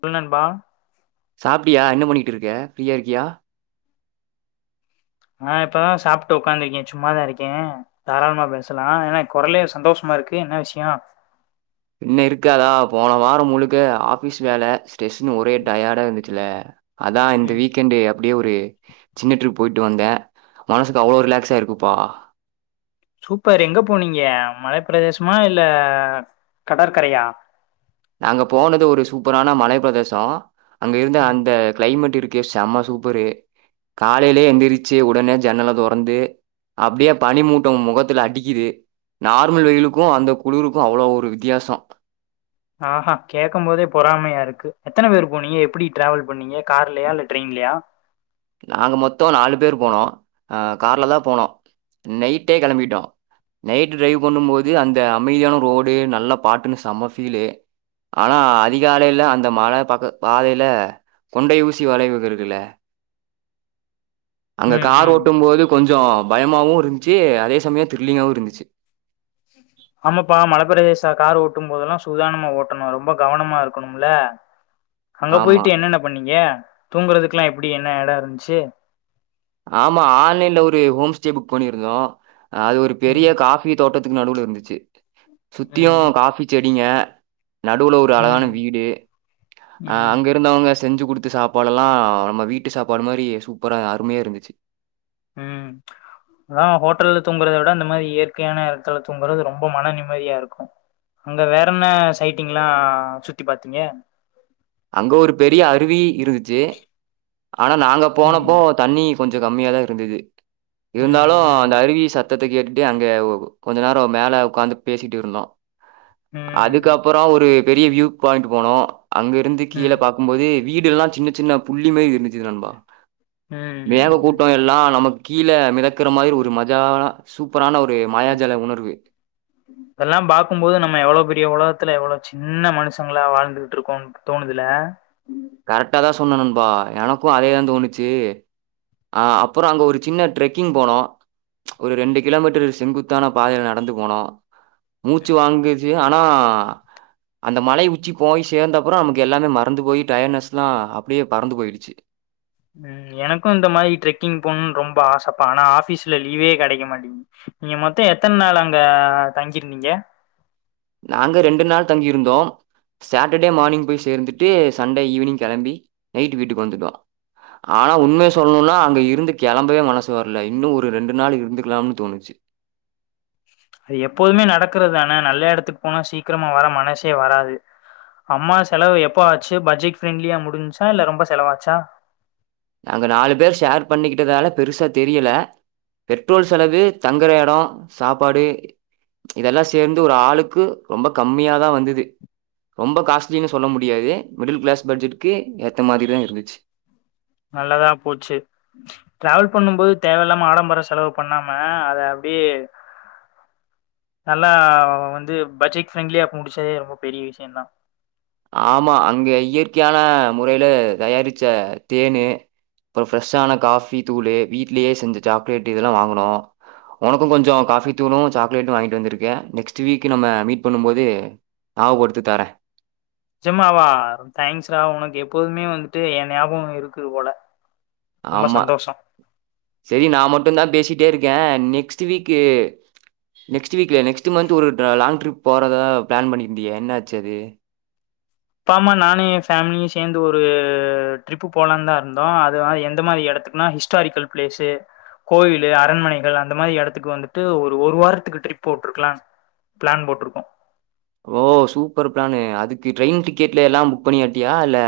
சொல் நண்பா சாப்ட்டியா என்ன பண்ணிட்டு இருக்க ஃப்ரீயா இருக்கியா நா இப்பதா சாப்ட்டு உக்காந்துருக்கே சும்மாதா இருக்கே தாராளமா பேசலா என்னா குரலே சந்தோஷமா இருக்கு என்ன விஷய பின்ன இருக்காதா போன வார முழுக்க ஆஃபிஸ் வேல ஸ்ரெஸ்ன்னு ஒரே ம் டயர்டா இருந்து ச்சுல்ல அதா இந்த ம். வீக்எண்டு அப்டியே ஒரு சின்ன ட்ரிப் போய்ட்டு வந்த மனசுக்கு அவ்ளோ ரிலாக்ஸா இருக்குப்பா சூப்பர் எங்க போனீங்க மலப்பிரதேசமா இல்ல கடற்கரையா நாங்க போனது ஒரு சூப்பரான மலை பிரதேச அங்க இருந்த ம் அந்த கிளைமேட் இருக்கே செம்ம சூப்பரு காலைலயே எந்திரிச்சு உடனே ஜன்னல தொறந்து அப்டியே பனி மூட்ட ம் முகத்துல அடிக்குது நார்மல் வெயிலுக்கு அந்த குளுருக்கு அவ்ளோ ஒரு வித்யாச ஆஹா கேட்கம் போதே பொறாமையா இருக்கு எத்தன பேர் போனீங்க எப்டி டிராவல் பண்ணீங்க கார்லயா இல்ல டிரெயின்லயா நாங்க மொத்த நாலு பேர் போனோ அ கார்ல தா போனோ நைட்டே கெளம்பிட்டோ நைட் டிரைவ் பண்ணு போது அந்த அமைதியான ரோடு நல்ல பாட்டுன்னு செம்ம ஃபீலு ஆனா அதிகாலைல அந்த மல பக் பாதைல கொண்டை ஊசி வளைவுக இருக்குல அங்க ம் கார் ம் ஓட்டு போது கொஞ்ஜோ பயமாவு இருந்துச்சு அதே சமயோ திரில்லிங்காவு இருந்துச்சு ஆமாப்பா மலப்பிரதேச கார் ஓட்டு போதெல்லா சுதானமா ஓட்டணு ரொம்ப கவனமா இருக்கணும்ல அங்க ஆமா. போய்ட்டு என்னென்ன பண்ணீங்க தூங்குறதுக்லா எப்டி என்னா எட இருந்ச்சு ஆமா ஆன்லைன்ல ஒரு ஹோம் ஸ்டே புக் பண்ணிருந்தோ அது ஒரு பெரிய ம் கா ஃபி தோட்டத்துக்கு நடுவுல இருந்துச்சு சுத்தியு ம் காஃபி செடிங்க நடுவுல ஒரு அழகான ம் வீடு ம் அங்க இருந்தவங்க செஞ்சு குடுத்து சாப் பாடுல்லா நம்ம வீட்டு சாப்பாடு மாரி சூப்பரா அருமையா இருந்துச்சு ம் அதா ஹோட்டல்ல தூங்குறத விட இந்த மாரி இயற்கையான இடத்துல தூங்குறது ரொம்ப மன நிம்மதியா இருக்கு அங்க வேற என்ன சைட்டிங்லா சுத்தி பாத்தீங்க அங்க ஒரு பெரிய அருவி இருந்துச்சு ஆனா நாங்க ம் போனப்போ தண்ணி கொஞ்சோ கம்மியாதா இருந்துது ம் இருந்தாலு ம் அந்த அருவி சத் தத்த கேட்டுட்டு அங்க கொஞ்சோ நேர மேல உக்காந்து பேசிட்டு இருந்தோ ம் அதுக்கப்பற ஒரு பெரிய வியூ பாயிண்ட் போனோ அங்க இருந்து கீழ ம் பாக் கும் போது வீடுல்லா சின்ன சின்ன புள்ளி மாரி இருந்துச்சு நண்பா ம் மேக ம் கூட்டோ எல்லா நமக்கு கீழ மெதக்குற மாரி ஒரு மஜாவா சூப்பரான ஒரு மாயாஜல உணர்வு இதெல்லா பாக்குபோது நம்ம எவ்ளோ பெரிய உலகத்துல எவ்ளோ சின்ன மனுசங்களா வாழ்ந்துகிட்டு இருக்கோ தோணுதுல கரெக்டாதா சொன்ன நண்பா எனக்கு அதேதா தோணுச்சு அ அப்பற அங்க ஒரு சின்ன ட்ரெக்கிங் போனோ ஒரு ரெண்டு கிலோமீட்டர் செங்குத்தான பாதைல நடந்து போனோ மூச்சு வாங்குச்சு ஆ னா அந்த மலை உச்சி போய் சேந்த அப்ற நமக்கு எல்லாமே மறந்து போயி டயர்ட்னஸ்லா அப்டியே பறந்து போய்டுச்சு ம் எனக்கு இந்த மாதிரி ட்ரெக்கிங் போணுன் ரொம்ப ஆசப்பா ஆனா ஆஃபீஸ்ல லீவே கெடைக்க மாட்டேன்கிது நீங்க மொத்தோ எத்தன நாள் அங்க தங்கிருந்தீங்க நாங்க ரெண்டு நாள் தங்கிருந்தோ சாட்டர்டே மார்னிங் போய் சேர்ந்துட்டு சண்டே ஈவினிங் கிளம்பி நைட் வீட்டுக்கு வந்துட்டோ ஆனா உண்மைய சொல்ணுனா அங்க இருந்து கெளம்பவே மனசு வரல இன்னு ஒரு ரெண்டு நாள் இருந்துக்கலாம்னு தோணுச்சு அது எப்போதுமே நடக்குறது தான நல்ல இடத்துக்கு போனா சீக்கிரமா வர மனசே வராது அம்மா செலவு எப்ப ஆச்சு பட்ஜெட் ஃப்ரெண்ட்லியா முடிஞ்ச்சா இல்ல ரொம்ப செலவாச்சா நாங்க நாலு பேர் ஷேர் பண்ணிக்கிட்டதால பெருசா தெரியல பெட்ரோல் செலவு தங்கற எடோ சாப்பாடு இதெல்லா சேந்து ஒரு ஆளுக்கு ரொம்ப கம்மியாதா வந்துது ரொம்ப காஸ்ட்லின்னு சொல்ல முடியாது மிடில் கிளாஸ் பட்ஜெட்க்கு ஏத்த மாரிதா இருந்துச்சு நல்லதா போச்சு டிராவல் பண்ணும்போது தேவையில்லாம ஆடம்பர செலவு பண்ணாம அத அப்டியே நல்லா வந்து பட்ஜெட் ஃப்ரெண்ட்லியா முடிச்சதே ரொம்ப பெரிய விஷ்யந்தா ஆமா அங்க இயற்கையான முறைல தயாரிச்ச தேனு அப்றோ ஃப்ரெஷ்ஷான காஃபி தூளு வீ்ட்லயே செஞ்ச சாக்லேட் இதெல்லா வாங்குனோ உனக்கு கொஞ்சோ காஃபி தூளு சாக்லேட்டு வாங்கிட்டு வந்திருக்க நெக்ஸ்ட் வீக் நம்ம மீட் பண்ணும்போது நா ஒடுத்துத்தார நெஜமாவா தேங்க்ஸ்ரா உனக்கு எப்போதுமே வந்துட்டு என் ஞாபகோ இருக்குது போல ரொம்ப ஆமா சந்தோஷோ சரி நா மட்டுந்தா பேசிட்டே இருக்கேன் நெக்ஸ்ட் வீக்கு நெக்ஸ்ட் வீக்ல்ல நெக்ஸ்ட் மந்த் ஒரு ட்றா லாங் ட்ரிப் போறதா ப்ளான் பண்ணிர்ந்தியே என்னாச்சு அது அப்பாம்மா நானு என் ஃபேமிலியு சேந்து ஒரு ட்ரிப்பு போலான்தா இருந்தோ அது நா எந்த மாதிரி எடத்துக்குனா ஹி ஸ்டாரிக்கல் பிளேஸு கோயிலு அரண்மனைகள் அந்த மாரி எடத்துக்கு வந்துட்டு ஒரு ஒரு வாரத்துக்கு ட்ரிப் போட்ருக்கலான் ப்ளான் போட்ருக்கோ ஓ சூப்பர் ப்ளானு அதுக்கு ட்ரெயின் டிக்கெட்யில்லா புக் பண்ணிட்டியா இல்ல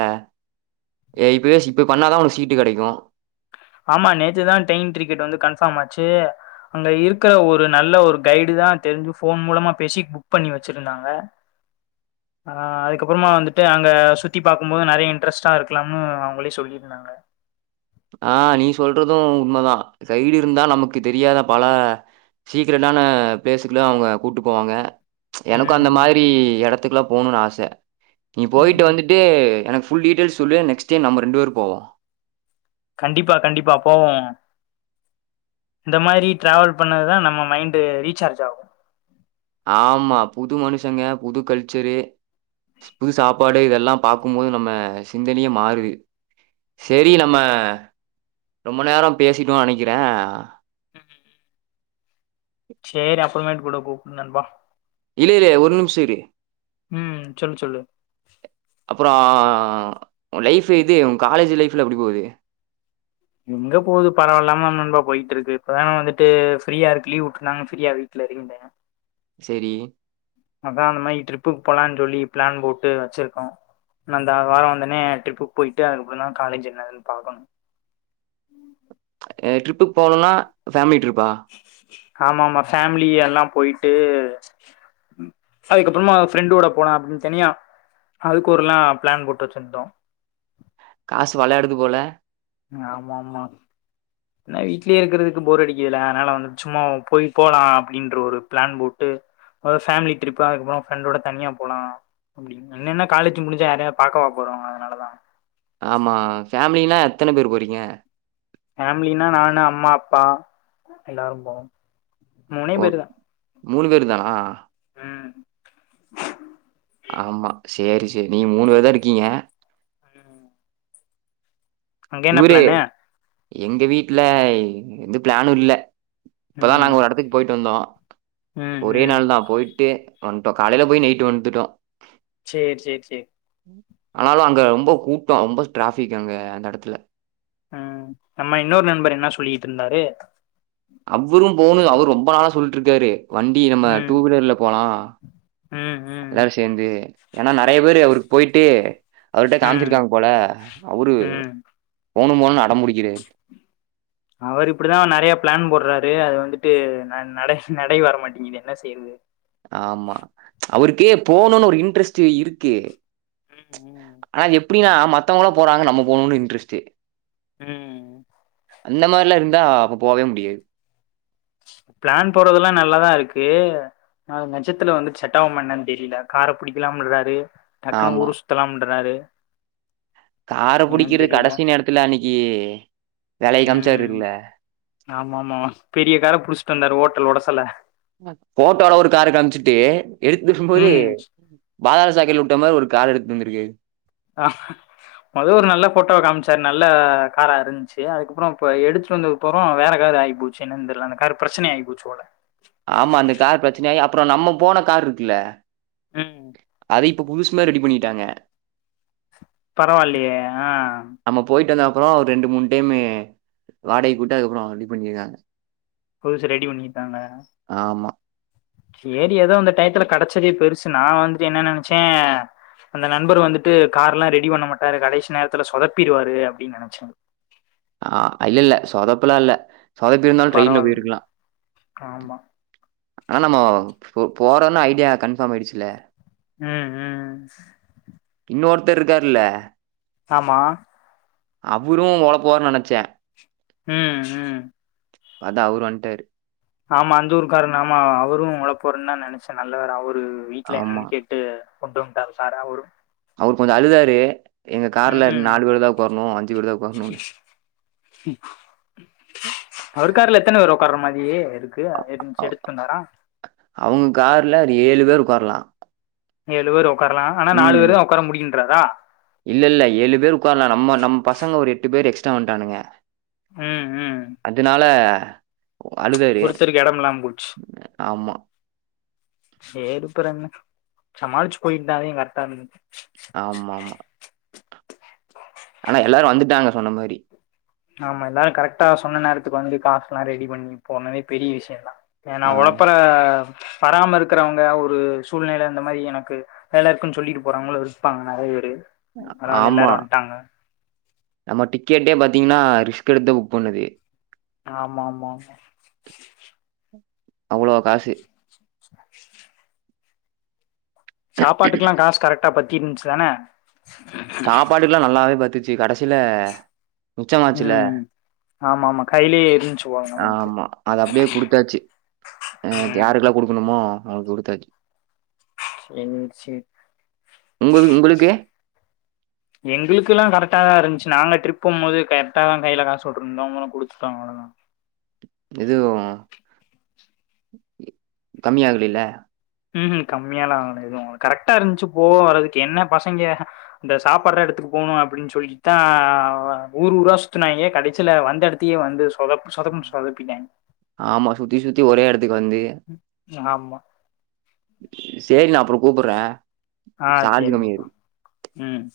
ஏ இப்பவே சி இப்ப பண்ணாதா உனக்கு சீட்டு கெடைக்கு ஆமா நேத்துதா ட்ரெயின் டிக்கெட் வந்து கன்ஃபார்ம் ஆச்சு அங்க இருக்கற ஒரு நல்ல ஒரு கைடுதான் தெரிஞ்சு ஃபோன் மூலமா பேசி புக் பண்ணி வெச்சிருந்தாங்க ஆ அதுக்கப்பறமா வந்துட்டு அங்க சுத்தி பாக்கும்போது நெறைய இன்ட்ரெஸ்ட்டா இருக்கலாம்னு அவுங்களே சொல்லியிருந்தாங்க ஆ நீ சொல்றது உண்மதா கைடு இருந்தா நமக்கு தெரியாத பல சீக்கரட்டான பிளேஸுக்கெல்லா அவுங்க கூப்ட்டு போவாங்க எனக்கு ம், அந்த மாரி எடத்துக்லா போணுனு ஆச நீ ம், போயிட்டு ம். வந்துட்டு ஃபுல் டீடெய்ல்ஸ் சொல்லு நெக்ஸ்ட் டைம் நம்ம ரெண்டு பேர் போவோ கண்டிப்பா கண்டிப்பா போவோ இந்த மாரி டிராவல் பண்ணதுதா நம்ம மைண்டு ரீசார்ஜ் ஆகு ஆமா புது மனுசங்க புது கல்ச்சரு புது சாப்பாடு இதெல்லா பாக்கும்போது நம்ம சிந்தனையே மாறுது செரி நம்ம ரொம்ப நேரொ பேசிட்டோ நெனக்கிற சேரி அப்பறமேட்டு் கூட கூப்டு நண்பா இல்ல இல்லயே ஒரு நிமிஷோ இரு ம் சொல்லு சொல்லு அப்றோ உன் லைஃப் இது உன் காலேஜ் லைஃப் எல்லா எப்டி போது எங்க போது பரவாயில்லாம நண்பா போயிட்டு இருக்கு இப்பதான வந்துட்டு ஃப்ரீயா இருக்கு லீ்வ் வுட்டுருந்தாங்கனு ஃபிரீயா வீட்ல இருந்தே செரி அதான் அந்த மாரி ட்ரிப்புக்கு போலான்னு சொல்லி ப்ளான் போட்டு வெச்சிருந்தோ நந்தா வாரோ வந்தொன்னயே ட்ரிப்புக்கு போயிட்டு அதுக்குப்பறந்தான் காலேஜ் என்னனு பாக்கணு ட்ரிப்புக்கு போகணுனா ஃபேம்லி ட்ரிப்பா ஆமாமா ஃபேமிலி எல்லா போய்ட்டு அதுக்கப்பறமா ஃப்ரெண்டோட போலா அப்டின் தனியா அதுக்கு ஒரு லா ப்ளான் போட்டு வெச்சுருந்தோ காசு வெளயாடுது போல ஆமா ஆமா என்ன வீட்லயே இருக்கறதுக்கு போர் அடிக்குதில்ல அதனால வந்து சும்மா போயி போலாம் அப்படின்ற ஒரு பிளான் போட்டு ஃபேமிலி ட்ரிப்பு அதுக்கப்புரொ ஃரெண்டோட தனியா போலா என்னன்ன காலேஜு முடிஞ்சா யாரையா பாக்கவா போறோ அதனா ஆமா ஃபேமிலினா எத்தன பேரு போறீங்க ஃபேமிலினா நானு அம்மா அப்பா எல்லாரு போவோ மூணே பேருதா மூணு பேரு தானா ம் ஆமா சேரி சேரி நீங்க மூணு பேரு தா இருக்கீங்க [inaudible] அங்க என்ன இவுரு பிளானு எங்க வீட்ல எந்து பிளானு இல்ல இப்பதா ம் நாங்க ஒரெடத்துக்கு போயிட்டு வந்தோ ம் ஒரே ம் நாள்தா போயிட்டு வந்ட்டோ காலைல போய் நைட்டு வந்துட்டோ சேரி சேரி சேரி ஆனாலு அங்க ரொம்ப கூட்டோ ரொம்ப டிராஃபிக் அங்க அந்த எடத்துல ம் நம்ம இன்னொரு நண்பர் என்ன சொல்லிட்டு இருந்தாரு அவரும் போகணு அவரு ரொம்ப நாளா சொல்லிட்டு இருக்காரு வண்டி நம்ம ம் டூவீலர்ல போலா ம் ம் எல்லாரு சேந்து ஏன்னா நெறைய பேரு அவருக்கு போயிட்டு அவர்ட்ட ம் காமிச்சிருக்காங்க போல அவுரு ம் போனு போனு அடம்புடிக்கிறாரு அவரு இப்டிதா நறைய ப்ளான் போட்றாரு அது வந்துட்டு ந நட நடை வரமாட்டிங்கிது என்ன செய்றது ஆமா அவருக்கே போணும்னு ஒரு இன்ட்ரெஸ்ட் இருக்கு ம் ஆனா எப்டின்னா மத்தவங்ள போறாங்கணு நம்ம போணுனு இன்ட்ரஸ்ட்டு ம் அந்த மாதிரிலா இருந்தா அப்ப போகவே முடியாது பிளான் போறதெல்லா நல்லாதா இருக்கு நா நெஜத்துல வந்து செட்டாவ்மாடன்னு தெரில கார புடிக்கலாம்றாரு டக்குனு ஆமா ஊரு சுத்தலாம்ன்டராரு கார புடிக்கிற கடசி நேரத்துல அன்னைக்கி வேலய ம் காமிச்சாருல ஆமா ஆமா பெரிய கார புடிச்சிட்டு வந்தாரு ஓட்டல் உடசல போட்டோல ஒரு கார காமிச்சிட்டு எடுத்துக்கும் போது ம் பாதாள சாக்கடைல உட்ட மாரி ஒரு காரு எடுத்துடு வந்திருக்கு ஆ மொத ஒரு நல்ல போட்டோவ காம்ச்சாரு நல்ல காரா இறுஞ்ச்சு அதுக்கப்றோ இப்ப எடுத்ட்டு வந்து அப்புறம் வேற காரு ஆகிபோச்சு என்னனுதெரில அந்த காரு பிரச்சனையாகி போச்சு போல ஆமா அந்த கார் பிரச்சனயாகி அப்றோ நம்ம போன காரு இருக்குல்ல ம் அத இப்ப புதுசுமாரி ரெடி பண்ணிட்டாங்க பரவாயில்லயே ஆ நம்ம போயிட்டு வந்த அப்ரோ ஒரு ரெண்டு மூணு டைமு வாடகைகு விட்டு அதுக்கப்புறோ ரெடி பண்ணியிருக்காங்க புதுசு ரெடி பண்ணிக்கிட்டாங்க ஆமா சேரி ஏதோ இந்த டையத்துல கெடச்சதே பெருசு நா வந்து என்ன நெனச்சே அந்த நண்பர் வந்துட்டு காருல்லாம் ரெடி பண்ண மாட்டாரு கடைசி நேரத்துல சொதப்பிடுவாரு அப்டின்னு நெனைச்ச ஆ இல்லல்ல சொதப்பல இல்ல சொதப்பிருந்தாலு ட்ரெயின்ல பரவால்ல போயிருக்கலா ஆமா ஆனா நம்ம போ போறோன்னு ஐடியா கன்ஃபார்ம் ஆயிடுச்சுல ம் ம் இன்னொருத்தர் இருக்கார்ல ஆமா அவுரு ஒளப்புவாரு நெனச்ச ம் ம் பாத்த அவுரு வந்டாரு ஆமா அந்த ஊருக்கார ஆமா அவரும் ஓழப்புவருன்னு தா நெனச்சா நல்லவேல அவரு வீட்ல ஆமா. என்னன்னு கேட் டு கொண்டு வன்டாங்க சாரு அவரும் அவரு கொஞ்ச அழுதாரு எங்க ம் கார்ல ம் நாலு பேர்தா உக்காரனு அஞ்சு பேர்தா உக்காரனு அவருக்கார்ல எத்தன பேர் உட்கார்ற மாரி கு இருச்சு எடுத்தந்தார அவங் கார்ல ஒரு ஏழு பேர் உக்கார்ல ஏழு பேரு ஒக்காரலா ஆனா நாலு ம். பேரு தா உக்கார முடியின்றாரா இல்ல இல்ல ஏழு பேர் உக்கார்லா நம் நம்ம பசங்க ஒரு எட்டு பேர் எக்ஸ்ட்ரா வன்ட்டானுங்க ம் ம் அதுனால அழுதாறு ஒருத்தருக்கு எடம் இல்லாம போச்சு ஆமா செரி அப்ரெண்ணா சமாளிச்சு [unintelligible] கரெக்டா இருந்துக்கணு ஆமாமா ஆனா எல்லாரு வந்துட்டாங்க சொன்ன மாரி ஆமா எல்லாரு கரெக்ட்டா சொன்ன நேரத்துக்கு வந்து காசல்லா ரெடி பண்ணி போனதே பெரிய விஷயந்தா ஏ நா ஆ. ஒழப்பர வராமருக்றவங்க ஒரு சூழ்நல இந்த மாரி எனக்கு வேலாருக்குன் சொல்லிட்டு போறாங்களு இருப்பாங்க நெறைய பேரு பரவால்ல ஆமா. எல்லாரு வன்ட்டாங்க நம்ம டிக்கெட்டே பாத்தீங்கன்னா ரிஸ்க் எடுத்து புக் பண்ணுது ஆமாமாமா அவ்ளோ காசு டா பத்தியிருந்துச்சு தான சாப்பாட்டுக்கல்லா நல்லாவே பத்துச்சு கடைசியில மிச்சமாச்சுல ம் ஆமா ஆமா கையிலயே இருந்துச்சு போல நமக்கு ஆமா அதப்டியே குடுத்தாச்சு அ து ம் யாருக்கெல்லா குடுக்கணுமோ அவளுக்கு குடுத்தாச் என் சி உங்க உங்களுக்கு எங்குலுக்குல்லா கரெட்டாதாருந்ச்சு நாங்க ட்ரிப் போம்போது கரெக்ட தா கையில காசு விட்ருந்தோம்ங்களு குடுத்துட்டோ அவலதா எதுவு கம்மியாகலில்ல ம் ம் கம்மியல்லா ஆகல எதும் ஆது கரெக்டா இருந்துச்சு போக வர்றதுக்கு என்ன பசங்க இந்த சாப்பட்ற எடத்துக்கு போகணு அப்டின்னு சொல்லிகிட்டுதா ஆ ஊர் ஊரா சுத்தினாங்க கடைசில வந்த ஏ எடத் திய வந்து சொதப் சொதப்னு சொதப்பிட்டயிங்க ஆமா சுத்தி சுத்தி ஒரே எடதுக்கு வந்து ஆமா செரி நா அப்றோ கூப்ரா ஆ சார்ஜ் சரிங்கப்பா. கம்மியாருக்கு ம்